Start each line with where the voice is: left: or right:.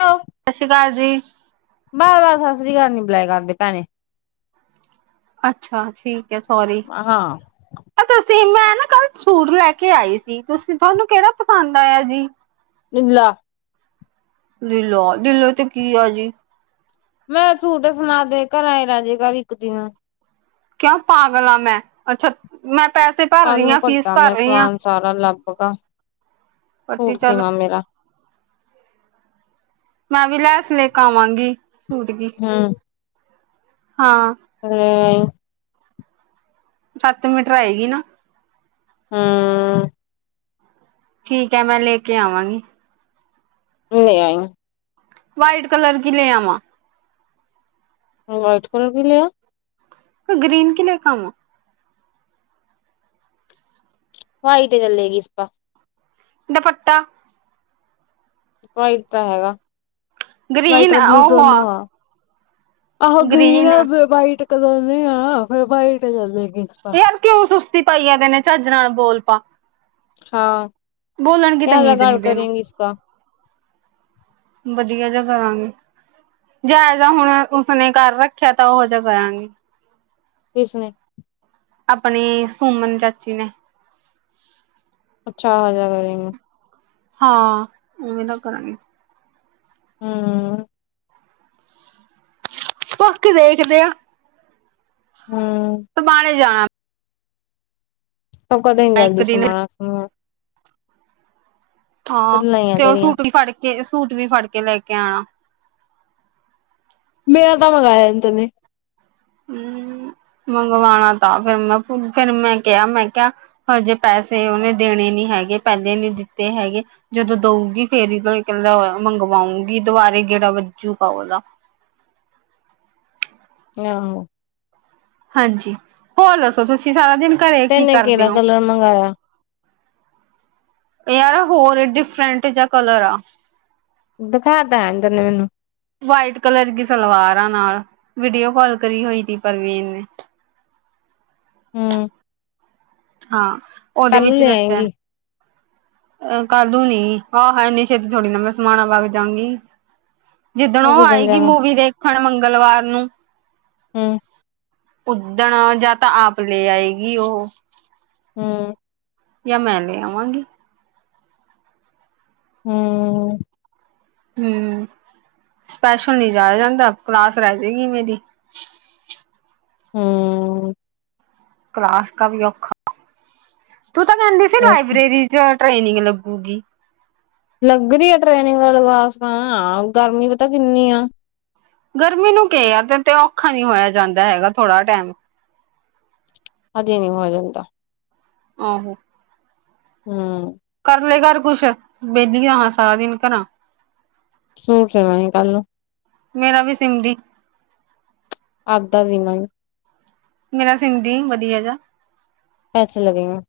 left: ਲੋ
right: ਸਛੀ ਕਾਲ ਜੀ।
left: ਬਾ ਰਾ ਸਸਰੀ ਕਾਲ ਨੀ ਬਲਾਏਆ ਕਰਦੇ ਭੈਣੇ
right: ਅੱਛਾ ਠੀਕ ਐ ਸੋਰੀ।
left: ਹਾਂ
right: ਤੁਸੀਂ ਮੈਂ ਨਾ ਕੱਲ ਸੂਟ ਲੈ ਕੇ ਆਈ ਸੀ ਤੁਸੀਂ ਤਾਨੂੰ ਕੇੜਾ ਪਸੰਦ ਆਇਆ ਜੀ?
left: ਈਲਾ
right: [unintelligible]
left: ਵੇ ਸੂਟ ਸਵਾ ਦੇ ਘਰੈਂ ਈ ਰੈਜੇਗਾ ਵੀ ਏਕ ਤੀਆ
right: ਕੇਆ ਪਾਗਲਾਾਂ ਆਂ ਮੈਂ। ਅੱਛਾ, ਮੈਂ ਪੈਸੇ ਭਰ
left: ਕੱਲ
right: ਰਈ
left: ਨੂੰ
right: ਆਂ ਫੀਸ
left: ਕੱਢਾ
right: ਭਰ
left: ਮੈਂ
right: ਰਈ ਆਂ
left: ਸਮਾਨ ਸਾਰਾ ਲੱਭ ਗਾ ਸੂਟ ਸੀਵਾਂ ਮੇਰਾ
right: ਮੈਂ ਵੀ ਲੈਸ ਲੇਕਾਵਾਂਗੀ ਸੂਟ ਦੀ
left: ਹੂ।
right: ਹਾਂ।
left: [unintelligible]
right: ਸੱਤ ਮੀਟਰ ਆਏਗੀ ਨਾ।
left: ਹੂੰ।
right: ਠੀਕ ਐ ਮੈਂ ਲੇ ਕੇ ਆਵਾਂਗੀ।
left: ਲੇ ਆਈਂ।
right: ਵਾਈਟ ਕਲਰ ਕੀ ਲੇ ਆਵਾਂ?
left: ਵਾਈਟ ਕਲਰ ਦੀ ਲੇ ਆ।
right: ਗ੍ਰੀਨ ਕਿ ਲ ਆਵਾਂ
left: ਵਾਈਟ ਚਲੇਗੀ ਈਸ ਪਾ
right: ਡੀਪਟਾ
left: ਵਾਈਟ ਤਾਂ ਹੈਗਾ, ਵਾਈਟ
right: ਗ੍ਰੀਨ
left: ਰ ਬਲੂ
right: ਉਹ
left: ਦੋਨੋ ਆ। ਆਹੋ ਗਰੀਨ
right: ਗ੍ਰੀਨ
left: ਬੀ ਵਾੲਈਟ ਕਲਰ [unintelligible]
right: ਯਾਰ ਕੀਉਂ ਸੁਸਤੀ ਪਾਈ ਜਾਨੈਨੇ ਝੱਜ ਨਾਲ ਬੋਲ ਪਾ।
left: ਹਾਂ
right: ਬੋਲਣ ਕੀ
left: ਕੇਆ
right: ਤਮੀਜ਼
left: ਲਗਾੜ
right: ਨੀ ਤੈਨੂੰ
left: ਕਰੇਗੀ ਇਸਕਾ
right: ਬਦੀਆ ਜਾ ਕਰਾਂਗੀ। ਜੇਆ ਹੁਣ ਉਸਨੇ ਕਰ ਰੱਖੈਆ ਤਾਂ ਉਹੋ ਜੇਆ ਕਰਾਂਗੀ
left: ਈਸ ਨੇ
right: ਆਪਣੀ ਸੋਮਨ ਚਾਚੀ ਨੇ
left: ਅੱਛਾ ਆਜੇਆ ਕਰੀ
right: ਹਾਂ ਏਵੇਂ ਤਾਂ ਕਰਗੇ
left: ਹੂੰ।
right: ਬਾਕੀ ਦੇਖਦੇ ਆ
left: ਹੂੰ।
right: ਅ ਬਣ ਜਾਣਾ
left: ੳਹ ਕਦੇ ਨੀ
right: ਮੈਂ ਇੱਕ
left: ਜਾਂਦੀ,
right: ਦਿਨ
left: ਸਮਾਣਾ
right: ਹਾਂ
left: ਖੁੱਲਾ ਈ ਆ
right: ਤੇ ਉਹ
left: ਤੇਰੀਆਂ।
right: ਸੂਟ ਵੀ ਫੜ ਕੇ, ਸੂਟ ਵੀ ਫੜ ਕੇ ਲੈ ਕੇ ਆਉਣਾ
left: ਮੇਰਾ ਤਾਂ ਮੰਗਾਇਆ ਨੀ, ਤਨ ਨੇ।
right: ਹਮ ਮੰਗਵਾਉਣਾ ਤਾਂਾ, ਫਿਰ ਮੈਂ, ਫਿਰ ਮੈਂ ਕਿਹਾ, ਮੈਂ ਕਿਹਾ ਹਜੇ ਪੈਸੇ ਉਹਨੇ ਦੇਣੇ ਨਹੀਂ ਹੈਗੇ, ਪਹਿਲੇ ਨਹੀਂ ਦਿੱਤੇ ਹੈਗੇ। ਜਦੋਂ ਦਊਗੀ ਫੇਰ ਹੀ ਕਹਿੰਦਾ ਮੰਗਵਾਉਂਗੀ, ਦੁਬਾਰੇ ਗੇੜਾ ਵੱਜੂਗਾਓਦਾ।
left: ਆਹੋ।
right: ਹਾਂਜੀ, ਹੋਰ ਦੱਸੋ ਤੁਸੀਂ ਸਾਰਾ ਦਿਨ ਘਰੇ ਕੀ ਕਰਦੇ ਹੋ?
left: ਰ ਮੰਗਾਇਆ।
right: ਯਾਰ, ਹੋਰ ਡਿਫਰੈਂਟ ਜਾਂ ਕਲਰ ਆ।
left: ਦਿਖਾਦਾਦਰਨੇ ਮੈਨੂੰ [unintelligible]
right: ਵਾਈਟ ਕਲਰ ਦੀ ਸਲਵਾਰ ਆ ਨਾਲ, ਵੀਡੀਓ ਕਾਲ ਕਰੀ ਹੋਈ ਸੀ ਪਰਵੀਨ ਨੇ।
left: ਹਮ।
right: ਹਾਂ, ਉਹਦੇ
left: ਕੱਲ ਨੂੰ
right: ਵਿੱਚ
left: ਲੈ
right: ਦੱਸਿਆ।
left: ਆਏਂਗੀ
right: ਅਹ ਕੱਲ ਨੂੰ ਨੀ, ਆਹੋ ਇੰਨੇ ਛੇਤੀ ਥੋੜੀ ਨਾ ਮੈਂ ਸਮਾਨ ਆਵਾਗ ਜਾਗੀ। ਜਿੱਦਣੋਂ
left: ਹੋਰ ਕਿਸ ਦਿਨ
right: ਆਏਗੀ
left: ਜਾਣਾ
right: ਮੂਵੀ ਦੇਖਣ, ਮੰਗਲਵਾਰ ਨੂੰ
left: ਹਮ।
right: ਉੱਦਣ, ਜਾਂ ਤਾਂ ਆਪ ਲੈ ਆਏਗੀ ਉਹ
left: ਹਾਂ।
right: ਜਾਂ ਮੈਂ ਲੈ ਆਵਾਂਗੀ।
left: ਹਮ।
right: ਹਮ, ਸਪੈਸ਼ਲ ਨੀ ਜਾ ਜਾਂਦਾ, ਕਲਾਸ ਰਹਿ ਜਾਏਗੀ ਮੇਰੀ।
left: ਹਮ।
right: ਕਲਾਸ ਕਾ ਵੀ ਔਖਾ, ਤੂੰ ਤਾਂ ਕਹਿੰਦੀ ਸੀ
left: ਅੱਛਾ
right: ਲਾਇਬ੍ਰੇਰੀ ਜਾਂ ਟ੍ਰੇਨਿੰਗ ਲੱਗੂਗੀ।
left: ਲੱਗ ਰ ਆ ਟ੍ਰੇਨਿੰਗ ਵਾਲ ਵਸ ਤਾਂ, ਹਾਂ ਗਰਮੀ ਪਤਾ ਕਿੰਨੀ ਆ।
right: ਗਰਮੀ ਨੂੰ ਕੀ ਆ, ਤੇ ਤੇ ਔਖਾ ਨੀ ਹੋਇਆ ਜਾਂਦਾ ਹੈਗਾ ਥੋੜਾ ਟਾਈਮ।
left: ਅਜੇ ਨਹੀਂ ਹੋਇਆ ਜਾਂਦਾ।
right: ਆਹੋ।
left: ਹਮ।
right: ਕਰ ਲਏ ਘਰ ਕੁਛ, ਵੇਲੀ ਹਾਂ ਸਾਰਾ ਦਿਨ ਘਰਾਂ।
left: ਸ਼ੂਟ ਸਿਮਾਗੀ, ਕੱਲ ਨੂੰ [unintelligible]
right: ਮੇਰਾ ਵੀ ਸਿੰਮਦੀ।
left: ਆਪਦਾ ਸਿਮਾਂਗੀ
right: ਮੇਰਾ ਸਮ ਦੀ, ਵਧੀਆ ਜਿਹਾ।
left: ਪੈਸੇ ਲਗੇਗਾ।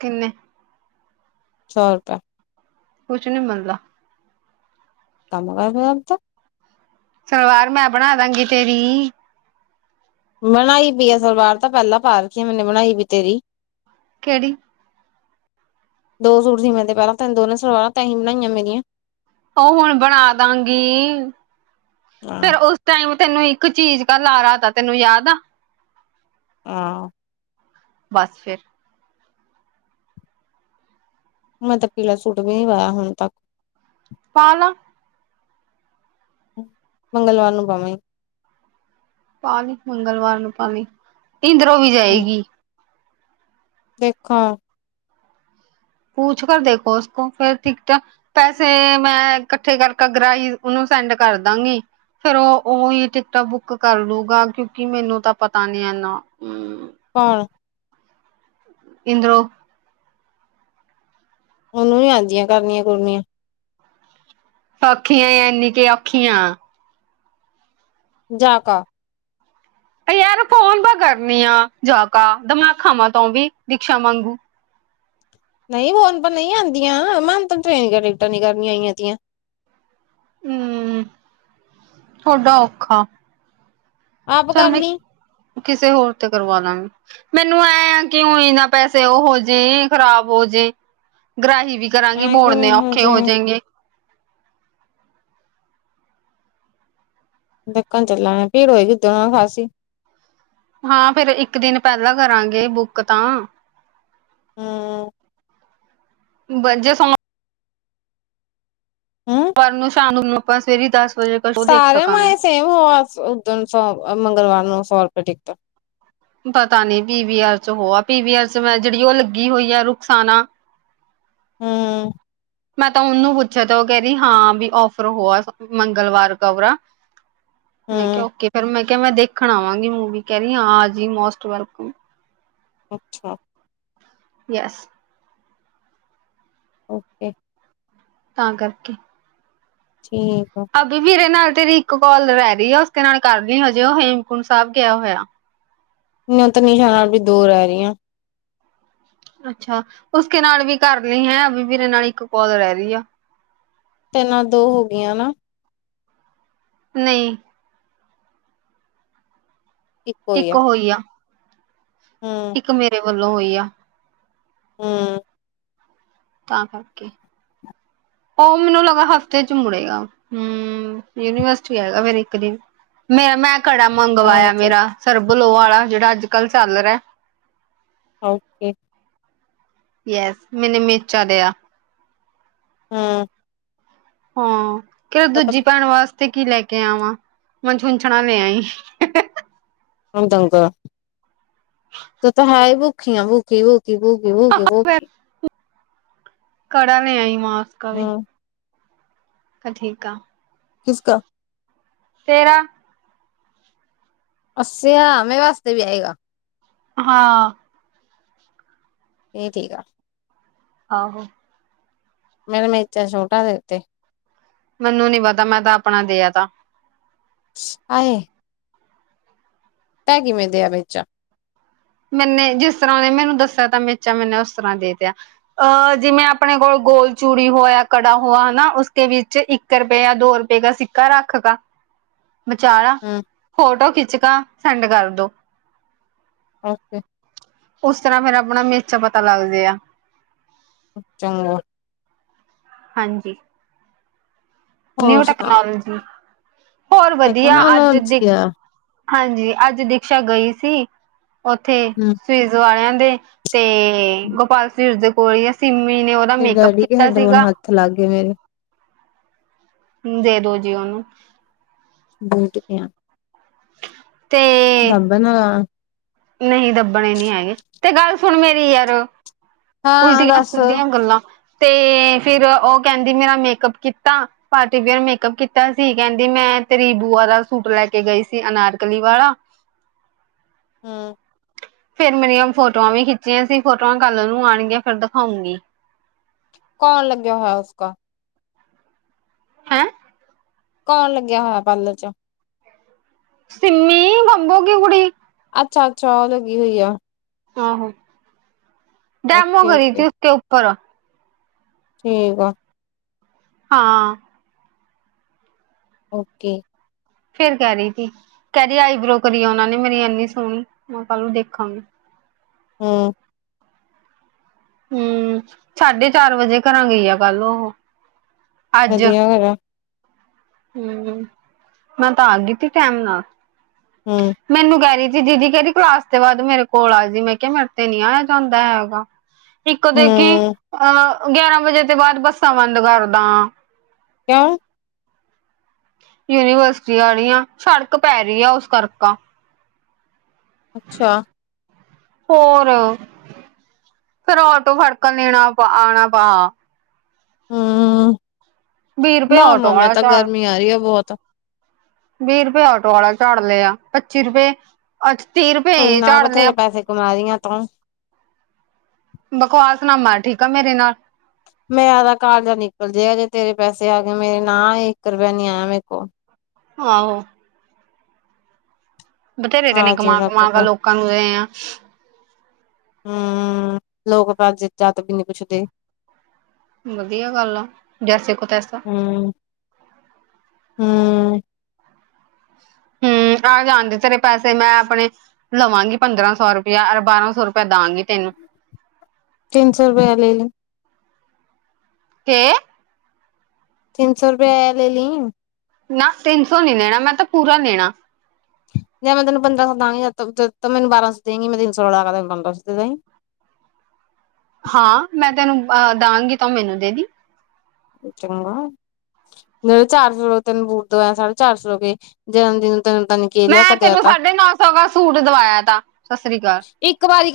right: ਕਿੰਨੇ?
left: ਸੌ ਰੁਪਏ।
right: ਕੁਛ ਨੀ ਮਿਲਦਾ।
left: ਤਮ ਕਰ ਫੇਰ ਤਾਂ
right: ਸਲਵਾਰ ਮੈਂ ਬਣਾ ਦਾਂਗੀ, ਤੇਰੀ।
left: ਬਣਾਈ ਪਈ ਅ ਸਲਵਾਰ ਤਾਂ, ਪਹਿਲਾਂ ਪਾ ਰੱਖ ਮੈਨੇ ਬਣਾਈ ਵੀਈ ਤੇਰੀ।
right: ਕਿਹੜੀ?
left: ਦੋ ਸੂ ਟ ਸੀ ਮੈਂ ਤੇ ਪਹਿਲਾਂ, ਤਿੰਨ ਦੋ ਨੇ ਸਲਵਾਰਾਂ ਤਸੀ ਹੀ ਬਣਾਈਆਂ ਮੇਰੀਆਂ।
right: ਉਹ ਹੁਣ ਬਣਾ ਦਾਂਗੀ।
left: ਹਾਂ
right: ਫੇਰ ਉਸ ਟਾਈਮ ਤੈਨੂੰ ਇੱਕ ਚੀਜ਼ ਦਾ ਲਾਰਾ ਹੁੰਦਾ ਤੈਨੂੰ ਯਾਦ ਆ।
left: ਹਾਂ।
right: ਬਸ ਫੇਰ
left: ਮੈਂ ਤਾਂ ਪੀਲਾ ਸੂਟ ਵੀ ਨੀ ਪਾਯਾ ਹੁਣ ਤੱਕ
right: ਪਾ ਲੈ।
left: ਮੰਗਲਵਾਰ ਨੂੰ ਪਾਵੀਂ।
right: ਪਾ ਲੀ ਮੰਗਲਵਾਰ ਨੂੰ ਪਾ ਲੀ, ਇੰਦਰੋਂ ਵੀ
left: ਹੂੰ
right: ਜਾਏਗੀ।
left: ਦੇਖਾਂ
right: ਪੂਛ ਕਰ ਦੇਖੋ ਉਸ ਕੋ ਫੇਰ ਟਿਕਟਾ ਪੈਸੇ ਮੈਂ ਇਕੱਠੇ ਕਰਕੇ ਗਰਾਈ ਓਨੂੰ ਸੈਂਡ ਕਰਦਾਂਗੀ। ਫੇਰ ਓ ਓਈ ਟਿਕਟਾਂ ਬੁੱਕ ਕਰ ਲੂਗਾ ਕਿਉਂਕਿ ਮੈਨੂੰ ਤਾਂ ਪਤਾ ਨੀ ਏਨਾ
left: ਪਾਲ
right: ਇੰਦਰੋ
left: ਓਨੂੰ ਵੀ ਆਂਦੀਆਂ ਕਰਨੀਆਂ-ਕੁਰਨੀਆ।
right: ਸੋਖੀ ਆਂ ਯਾਂ ਐਨੀ ਕਿ ਔਖੀ ਆਂ
left: ਜਾਕਾ
right: ਤੇ ਯਾਰ ਫੋਨ ਪਾ ਕਰਨੀ ਆ ਜਾਕਾ ਤਮਾ ਖਾਵਾਂ ਤੋਂ ਵੀ ਦੀਕਸ਼ਾ ਵਾਂਗੂ
left: ਨਈ ਫੋਨ ਪਰ ਨਈ ਆਂਦੀਆਂ ਮੈਨੂੰ ਤੂੰ ਟ੍ਰੇਨ ਦੀ ਟਿਕਟਾਂ ਨੀ ਕਰਨੀਆਂ ਆਈ ਦੀਆਂ।
right: ਹੂੰ ਤੁਆਡਾ ਔਖਾ
left: ਆਪ
right: ਚੱਲ
left: ਕਰ
right: ਮੈਂ
left: ਲਈ
right: ਕਿਸੇ ਹੋਰ ਤੇ ਕਰਵਾ ਲਾਂ ਗੇ। ਮੈਨੂੰ ਐ ਆ ਕਿਉਂ ਇਨਾ ਪੈਸੇ ਓ ਹੋਜੇ ਖ਼ਰਾਬ ਹੋ ਜੇ ਗ੍ਰਾਹੀ ਵਿੱਚ।
left: ਐ
right: ਕਰਾਂਗੇ ਮੋੜਨੇ
left: ਕਿਵੇਂ
right: ਔਖੇ
left: ਜੇ
right: ਹੋ ਜੇਂਗੇ।
left: ਦੇਖਣ ਚਲਾਂਗੇ ਭੀੜ ਹੋਏਗੀ ਦੋਨੋ ਖਾਸੀ
right: ਹਾਂ ਫੇਰ ਇੱਕ ਦਿਨ ਪੈਲਾਂ ਕਰਾਂਗੇ ਬੁੱਕ ਤਾਂ
left: ਹੂੰ।
right: ਬ ਜ ਸਮ
left: ਹੂੰ
right: ਪਰ ਨੂੰ ਸ਼ਾਮ ਨੂੰ ਆਪਾਂ ਸਵੇਰੇ ਈ ਦਸ ਵਜੇ ਕ ਸ਼ੋਅ ਦੇਖ
left: ਸਾਰੀਆਂ
right: ਸਕਾਂਗੇ।
left: ਮਾਏ ਸੇਮ ਹੋਵਾ ਉਦਨ ਸੌ ਮੰਗਲਵਾਰ ਨੂੰ ਸੌ ਰੁਪਏ ਟਿਕਟ
right: ਪਤਾ ਨੀ ਪੀ ਵੀ ਆਰ ਚ ਹੋ ਆ ਪੀ ਵੀ ਆਰ ਚ ਮੈਂ ਜੇੜੀ ਓ ਲੱਗੀ ਹੋਈ ਆ ਰੁਖਸਾਨਾ
left: ਹੁੰ
right: ਮੈਂ ਤਾਂ ਓਨੂੰ ਪੁੱਛਿਆ ਤ ਓ ਕੈ ਰੀ ਵੀ ਔਫਰ ਹੋਆ ਮੰਗਲਵਾਰ ਕਰਵਾ ਮੈਂ ਕੇਹਾ
left: ਹੂੰ
right: ਓਕੇ ਫਿਰ ਮੈਂ ਕਿਹਾ ਮੈਂ ਦੇਖਣ ਆਵਾਂਗੀ ਮੂਵੀ ਕਹਿ ਰੀ ਆਪ ਜੀ ਮੋਸਟ ਵੈਲਕਮ।
left: ਅੱਛਾ।
right: ਯੈਸ।
left: ਓਕੇ-
right: ਤਾਂ ਕਾਰਕੇ
left: ਠੀਕ ਆ।
right: ਪਾਬੀ ਵੀੇਰੇ ਨਾਲ ਤੇਰੀ ਇੱਕ ਕਾਲ ਰੈ ਗਈ ਉਸਦੇ ਨਾਲ ਕਰ ਲਈ ਹਜੇ ਓ ਹੇਮਕੁੰਟ ਸਾਬ ਗਿਆ ਹੋਯਾ।
left: ਨੀ ਓਤ ਨਹੀਂ ਜਾਣਾ ਅਬੀ ਦੋ‌ ਰਹਿ ਰਹੀਆਂ।
right: ਅੱਛਾ ਉਸਕੇ ਨਾਲ ਵੀ ਕਰ ਲਈ ਹੈ ਵੀ ਵੀੇਰੇ ਨਾਲ ਇੱਕ ਕੌਲ ਰਹਿ ਰੀ ਆ।
left: ਪੈਲਾ ਦੋ ਹੋ ਗਿਆਂ ਨਾ।
right: ਨਈ।
left: ਇੱਕ
right: ਇੱਕ ਹੋਈ ਆ।
left: ਹੂੰ।
right: ਇੱਕ ਮੇਰੇ ਵੱਲੋਂ ਹੋਈ ਆ।
left: ਹੂੰ।
right: ਤਾਂ ਕਰਕੇ ਓ ਮੈਨੂੰ ਲੱਗਾ ਹਫ਼ਤੇ ਚ ਮੁੜੇਗਾ ਹੂੰ ਯੂਨੀਵਰਸਿਟੀ ਆਏਗਾ ਫੇਰ ਇੱਕ ਦਿਨ। ਮੇਰਾ ਮੈਂ ਕੜਾ ਮੰਗਵਾਏਆ ਮੇਰਾ ਸਰਬਲੋ ਆਲਾ ਜੇੜਾ ਅੱਜ ਕੱਲ ਚੱਲ ਰਿਆ।
left: ਓਕੇ।
right: ਯਸ ਮੈਨੇ ਮੇਚਾ ਲੇਆ।
left: ਹੂੰ।
right: ਹਾਂ ਕੈਂਦਾ ਦੂਜੀ ਭੈਨ ਵਾਸਤੇ ਕੀ ਲੈ ਕੇ ਆਵਾਂ ਮਹਾਂ ਛੁਨਛੁਨਾ ਲੇ ਆਈਂ।
left: [unintelligible] ਤੂੰ ਤਾਂ ਹੈ ਈ ਭੁੱਖੀ ਆਂ ਭੁੱਖੀ ਭੁ ਭੂਖੀ-ਭੂਖੀ-ਭੂਖੀ।
right: ਕੜਾ ਲੇ ਆਈ ਮਹਾਂ।
left: ਹੂੰ।
right: ਠੀਕ ਆਂ।
left: ਕਿਸਕਾ
right: ਤੇਰਾ
left: ਅੱਸੇਆ ਮੇਰੇ ਵਾਸਤੇ ਵੀ ਆਏਗਾ।
right: ਹਾਂ।
left: ਏਹ ਠੀਕ ਆ।
right: ਆਹੋ।
left: ਮੇਰਾ ਮੇਚਾ ਛੋਟਾ ਦੇਤੇ।
right: ਮੈਨੂੰ ਨੀ ਪਤਾ ਮੈਂ ਤਾਂ ਆਪਨਾ ਦੇਆ ਤਾ।
left: ਹਾਏ। ਤੈ ਕਿਵੇਂ ਦੇਆ ਮੇਚਾ।
right: ਮੈਨੇ ਜਿਸ ਤਰ੍ਹਾਂ ਓਨੇ ਮੈਨੂੰ ਦੱਸੇਆ ਤਾਂ ਮੇਚਾ ਮੈਨੇ ਓਸ ਤਰ੍ਹਾਂ ਦੇ ਤੇਆ। ਅਹ ਜਿਵੇਂ ਆਪਨੇ ਕੋਲ ਗੋਲ ਚੂੜੀ ਹੋਏਆ ਜਾਂ ਕੜਾ ਹੋਆ ਹਨਾ ਉਸਕੇ ਵਿੱਚ ਇੱਕ ਇੱਕ ਰੁਪਏਆ ਦੋ ਰੁਪਏ ਕਾ ਸਿੱਕਾ ਰੱਖਤਾ। ਵਿਚਾਰਾ
left: ਹੂੰ
right: ਫੋਟੋ ਖਿੱਚਕਾ ਸੈਂਡ ਕਰਦੋ।
left: ਓਕੇ।
right: ਉਸ ਤਰ੍ਹਾਂ ਫੇਰ ਆਪਨਾ ਮੇਚਾ ਪਤਾ ਲੱਗ ਜੇ ਆ।
left: ਚੰਗਾ।
right: ਹਾਂਜੀ।
left: ਹੋਰ
right: ਨਿਊ
left: ਸੁਣਾ
right: ਟੈਕਨੋਲੋਜੀ, ਹੋਰ ਵਦੀਆ ਅੱਜ ਦੇ
left: ਟੈਕਨੋਲੋਜੀ ਆ
right: ਹਾਂਜੀ ਅੱਜ ਦੇਖੇਆ ਗਈ ਸੀ ਓਥੇ
left: ਹੂੰ
right: ਸਵੀਜ਼ ਵਾਲਿਆਂ ਦੇ। ਤੇ ਗੋਪਾਲ ਸਵੀਟਸ ਦੇ ਕੋਲੇ ਆ ਸਿੰਮੀ ਨੇ ਓ
left: ਮੇਰੇ ਡੈਡੀ ਕੇ ਹੈੱਡਫੋਨ ਹੱਥ ਲਾਗੇ ਮੇਰੇ।
right: ਦੇ ਦੋ ਜੀ ਓਨੂੰ।
left: ਗੋਂਦ ਪੇਆ।
right: ਤੇ
left: ਦੱਬ ਨਾ
right: ਨਹੀਂ ਦੱਬਨੇ ਨੀ ਹੈਗੇ ਤੇ ਗੱਲ ਸੁਨ ਮੇਰੀ ਯਾਰ
left: ਹਾਂ
right: ਉਲਟੀਆਂ
left: ਦੱਸ
right: ਸਿੱਦੀਆਂ ਗੱਲਾਂ ਤੇ ਫਿਰ ਓ ਕੈਂਦੀ ਮੇਰਾ ਮੇਕਅੱਪ ਕੀਤਾ। ਪਾਰਟੀ ਵੀਅਰ ਮੇਕਅਪ ਕੀਤਾ ਸੀ ਕੈਂਦੀ ਮੈਂ ਤੇਰੀ ਬੂਆ ਦਾ ਸੂਟ ਲੈ ਕੇ ਗਈ ਸੀ ਅਨਾਰਕਲੀ ਵਾਲਾ।
left: ਹੂੰ।
right: ਫੇਰ ਮੇਰੀਆਂ ਫੋਟੋਆਂ ਵੀ ਖਿੱਚੀਆਂ ਸੀ, ਫੋਟੋਆਂ ਕੱਲ ਨੂੰ ਆਉਣਗੀਆਂ ਫਿਰ ਦਿਖਾਉਂਗੀ।
left: ਕੌਣ ਲੱਗਿਆ ਹੋਇਆ ਉਸ ਕਾ।
right: ਹੈਂ
left: ਕੌਣ ਲੱਗਿਆ ਹੋਇਆ ਪਾਰਲਰ ਚ
right: ਸਿੰਮੀ ਬੱਬੂ ਕੀ ਕੁੁੜੀ।
left: ਅੱਛਾ, ਅੱਛਾ ਉਹ ਲੱਗੀ ਹੋਈ ਆ।
right: ਆਹੋ, ਡੈਮੋ
left: ਓਕੇ
right: ਕਰੀ ਤੀ
left: ਓਕੇ
right: ਉਸਕੇ ਉਪਰ।
left: ਠੀਕ ਆ
right: ਹਾਂ।
left: ਓਕੇ।
right: ਫੇਰ ਕਹਿ ਰਹੀ ਤੀ ਕਹਿ ਰਹੀ ਆਈਬ੍ਰੋ ਕਰੀ ਉਹਨਾ ਨੇ ਮੇਰੀ ਇੰਨੀ ਸੋਹਣੀ ਮੈਂ ਕਿਹਾ ਕੱਲ ਨੂੰ ਦੇਖਾਂਗੀ।
left: ਹੂੰ।
right: ਹੂੰ, ਸਾਢੇ ਚਾਰ ਵਜੇ ਘਰਾਂ ਗਈ ਆ ਕੱਲ ਉਹੋ।
left: ਵਧੀਆ ਕਰਿਆ।
right: ਹੂੰ, ਮੈਂ ਤਾਂ ਆ ਗੀ ਤੀ ਟੈਮ ਨਾਲ।
left: ਹੂੰ।
right: ਮੈਨੂੰ ਕਹਿ ਰਹੀ ਤੀ ਦੀਦੀ ਕਹਿੰਦੀ ਕਲਾਸ ਤੋਂ ਬਾਅਦ ਮੇਰੇ ਕੋਲ ਆਜੀ, ਮੈਂ ਕਿਹਾ ਮੇਰੇ ਤੇ ਨੀ ਆਇਆ ਜਾਂਦਾ ਹੈਗਾ। ਇੱਕ ਦੇਖੀ
left: ਹੂੰ
right: ਅਹ ਗਿਆਰਾਂ ਵਜੇ ਤੋਂ ਬਾਅਦ ਬੱਸਾਂ ਬੰਦ ਕਰਦਾ।
left: ਕਿਉ
right: ਯੂਨੀਵਰਸਿਟੀ ਵਾਲੀਆਂ ਸੜਕ ਪੈ ਰਹੀ ਆ ਉਸ ਕਰਕਾ।
left: ਅੱਛਾ।
right: ਹੋਰ ਫਿਰ ਆਟੋ ਫੜਕਣ ਦੇਣਾ ਆਉਣਾ ਪਾ।
left: ਹੂੰ
right: ਵੀਹ ਰੁਪਏ
left: ਨਾ
right: ਟੋ
left: ਮੈਂ
right: ਵਾਲਾ
left: ਤਾਂ
right: ਚਾਰ।
left: ਗਰਮੀ ਆ ਰਹੀ ਆ ਬਹੁਤ
right: ਵੀਹ ਰੁਪਏ ਆਟੋ ਵਾਲਾ ਝਾੜ ਲਿਆ, ਪੱਚੀ ਰੁਪਏ। ਅੱਛ ਤੀਹ
left: ਕੋਈ
right: ਰੁਪਏ
left: ਨਾ
right: ਝਾੜਨੇ ਆ।
left: ਬਥੇਰੇ ਪੈਸੇ ਕਮਾ ਰਹੀ ਆ ਤੂੰ
right: ਬਕਵਾਸ ਨਾ ਮਾਰ ਠੀਕ ਆ ਮੇਰੇ ਨਾਲ।
left: ਮੇਰਾ ਤਾਂ ਕਾਰਜ ਨਿਕਲ ਜੇ ਜੇ ਤੇਰੇ ਪੈਸੇ ਆ ਗਏ ਮੇਰੇ ਨਾ ਇੱਕ ਰੁਪਆ ਨੀ ਆਇਆ ਮੇਰੇ ਕੋਲ।
right: ਆਹੋ ਬਥੇਰੇ ਤ
left: ਆ
right: ਨੇ
left: ਜੇ
right: ਕਮਾ
left: ਰੱਬ
right: ਕਮਾ ਆ
left: ਕ
right: ਲੋਕਾਂ ਨੂੰ ਦੇ ਆ
left: ਹੂੰ, ਲੋਕ ਭਜ ਜਾਤ ਵੀ ਨਹੀਂ ਪੁੱਛਦੇ।
right: ਵਧੀਆ ਗੱਲ ਆ ਜੈਸੇ ਕੋ ਤੈਸਾ।
left: ਹੂੰ ਹੂੰ
right: ਹੂੰ ਆ ਜਾਣਦੇ ਤੇਰੇ ਪੈਸੇ ਮੈਂ ਆਪਣੇ। ਲਵਾਂਗੀ ਪੰਦਰਾਂ ਸੌ ਰੁਪਇਆ ਬਾਰਾਂ ਸੌ ਰੁਪਇਆ ਦਵਾਂਗੀ ਤੈਨੂੰ।
left: ਤਿੰਨ ਸੌ ਰੁਪਏ ਲੈ ਲੇ।
right: ਕਿ
left: ਤਿੰਨ ਸੌ ਰੁਪਇਏ ਆਇ ਲੈ ਲਈ
right: ਨਾ ਤਿੰਨ ਸੌ ਨੀ ਲੈਣਾ ਮੈਂ ਤਾਂ ਪੂਰਾ ਲੈਣਾ।
left: ਜੇ ਮੈਂ ਤੈਨੂੰ ਪੰਦਰਾਂ ਸੌ ਦਵਾਂਗੀ ਮੈਨ ਬਾਰਾਂ ਸੌ ਦੇਗੀ ਮੈਂ ਤਿੰਨ ਸੌ ਰਲਾਗਾ ਤੈਨ ਪੰਦਰ ਸੌ ਦੇਈ
right: ਹਾਂ ਮੈਂ ਤੈਨੂੰ ਅਹ ਦਾਂਗੀ ਤਾਂ ਮੈਨੂੰ ਦੇ ਦੀ
left: ਚੰਗਾ। ਜਿ ਚਾਰ ਸੌ ਰ ਤੈਨੂੰ ਬੂਟ ਦਵਾਇਆ ਸਾਢੇ ਚਾਰ ਸੌ ਰੁਪਏ ਜਨਮਦਿਨ ਤੈਨ ਤਾਂ। ਨਿਕੇਲਿਆ
right: ਮੈਂ
left: ਕਦਿਆ
right: ਤੈਨੂੰ
left: ਤਾਂ
right: ਸਾਢੇ ਨੌ ਸੌ ਦਾ ਸੂਟ ਦਵਾਇਆ ਤਾ ਸਤਿ ਸ੍ਰੀ ਅਕਾਲ।
left: ਇੱਕ ਵਾਰੀ।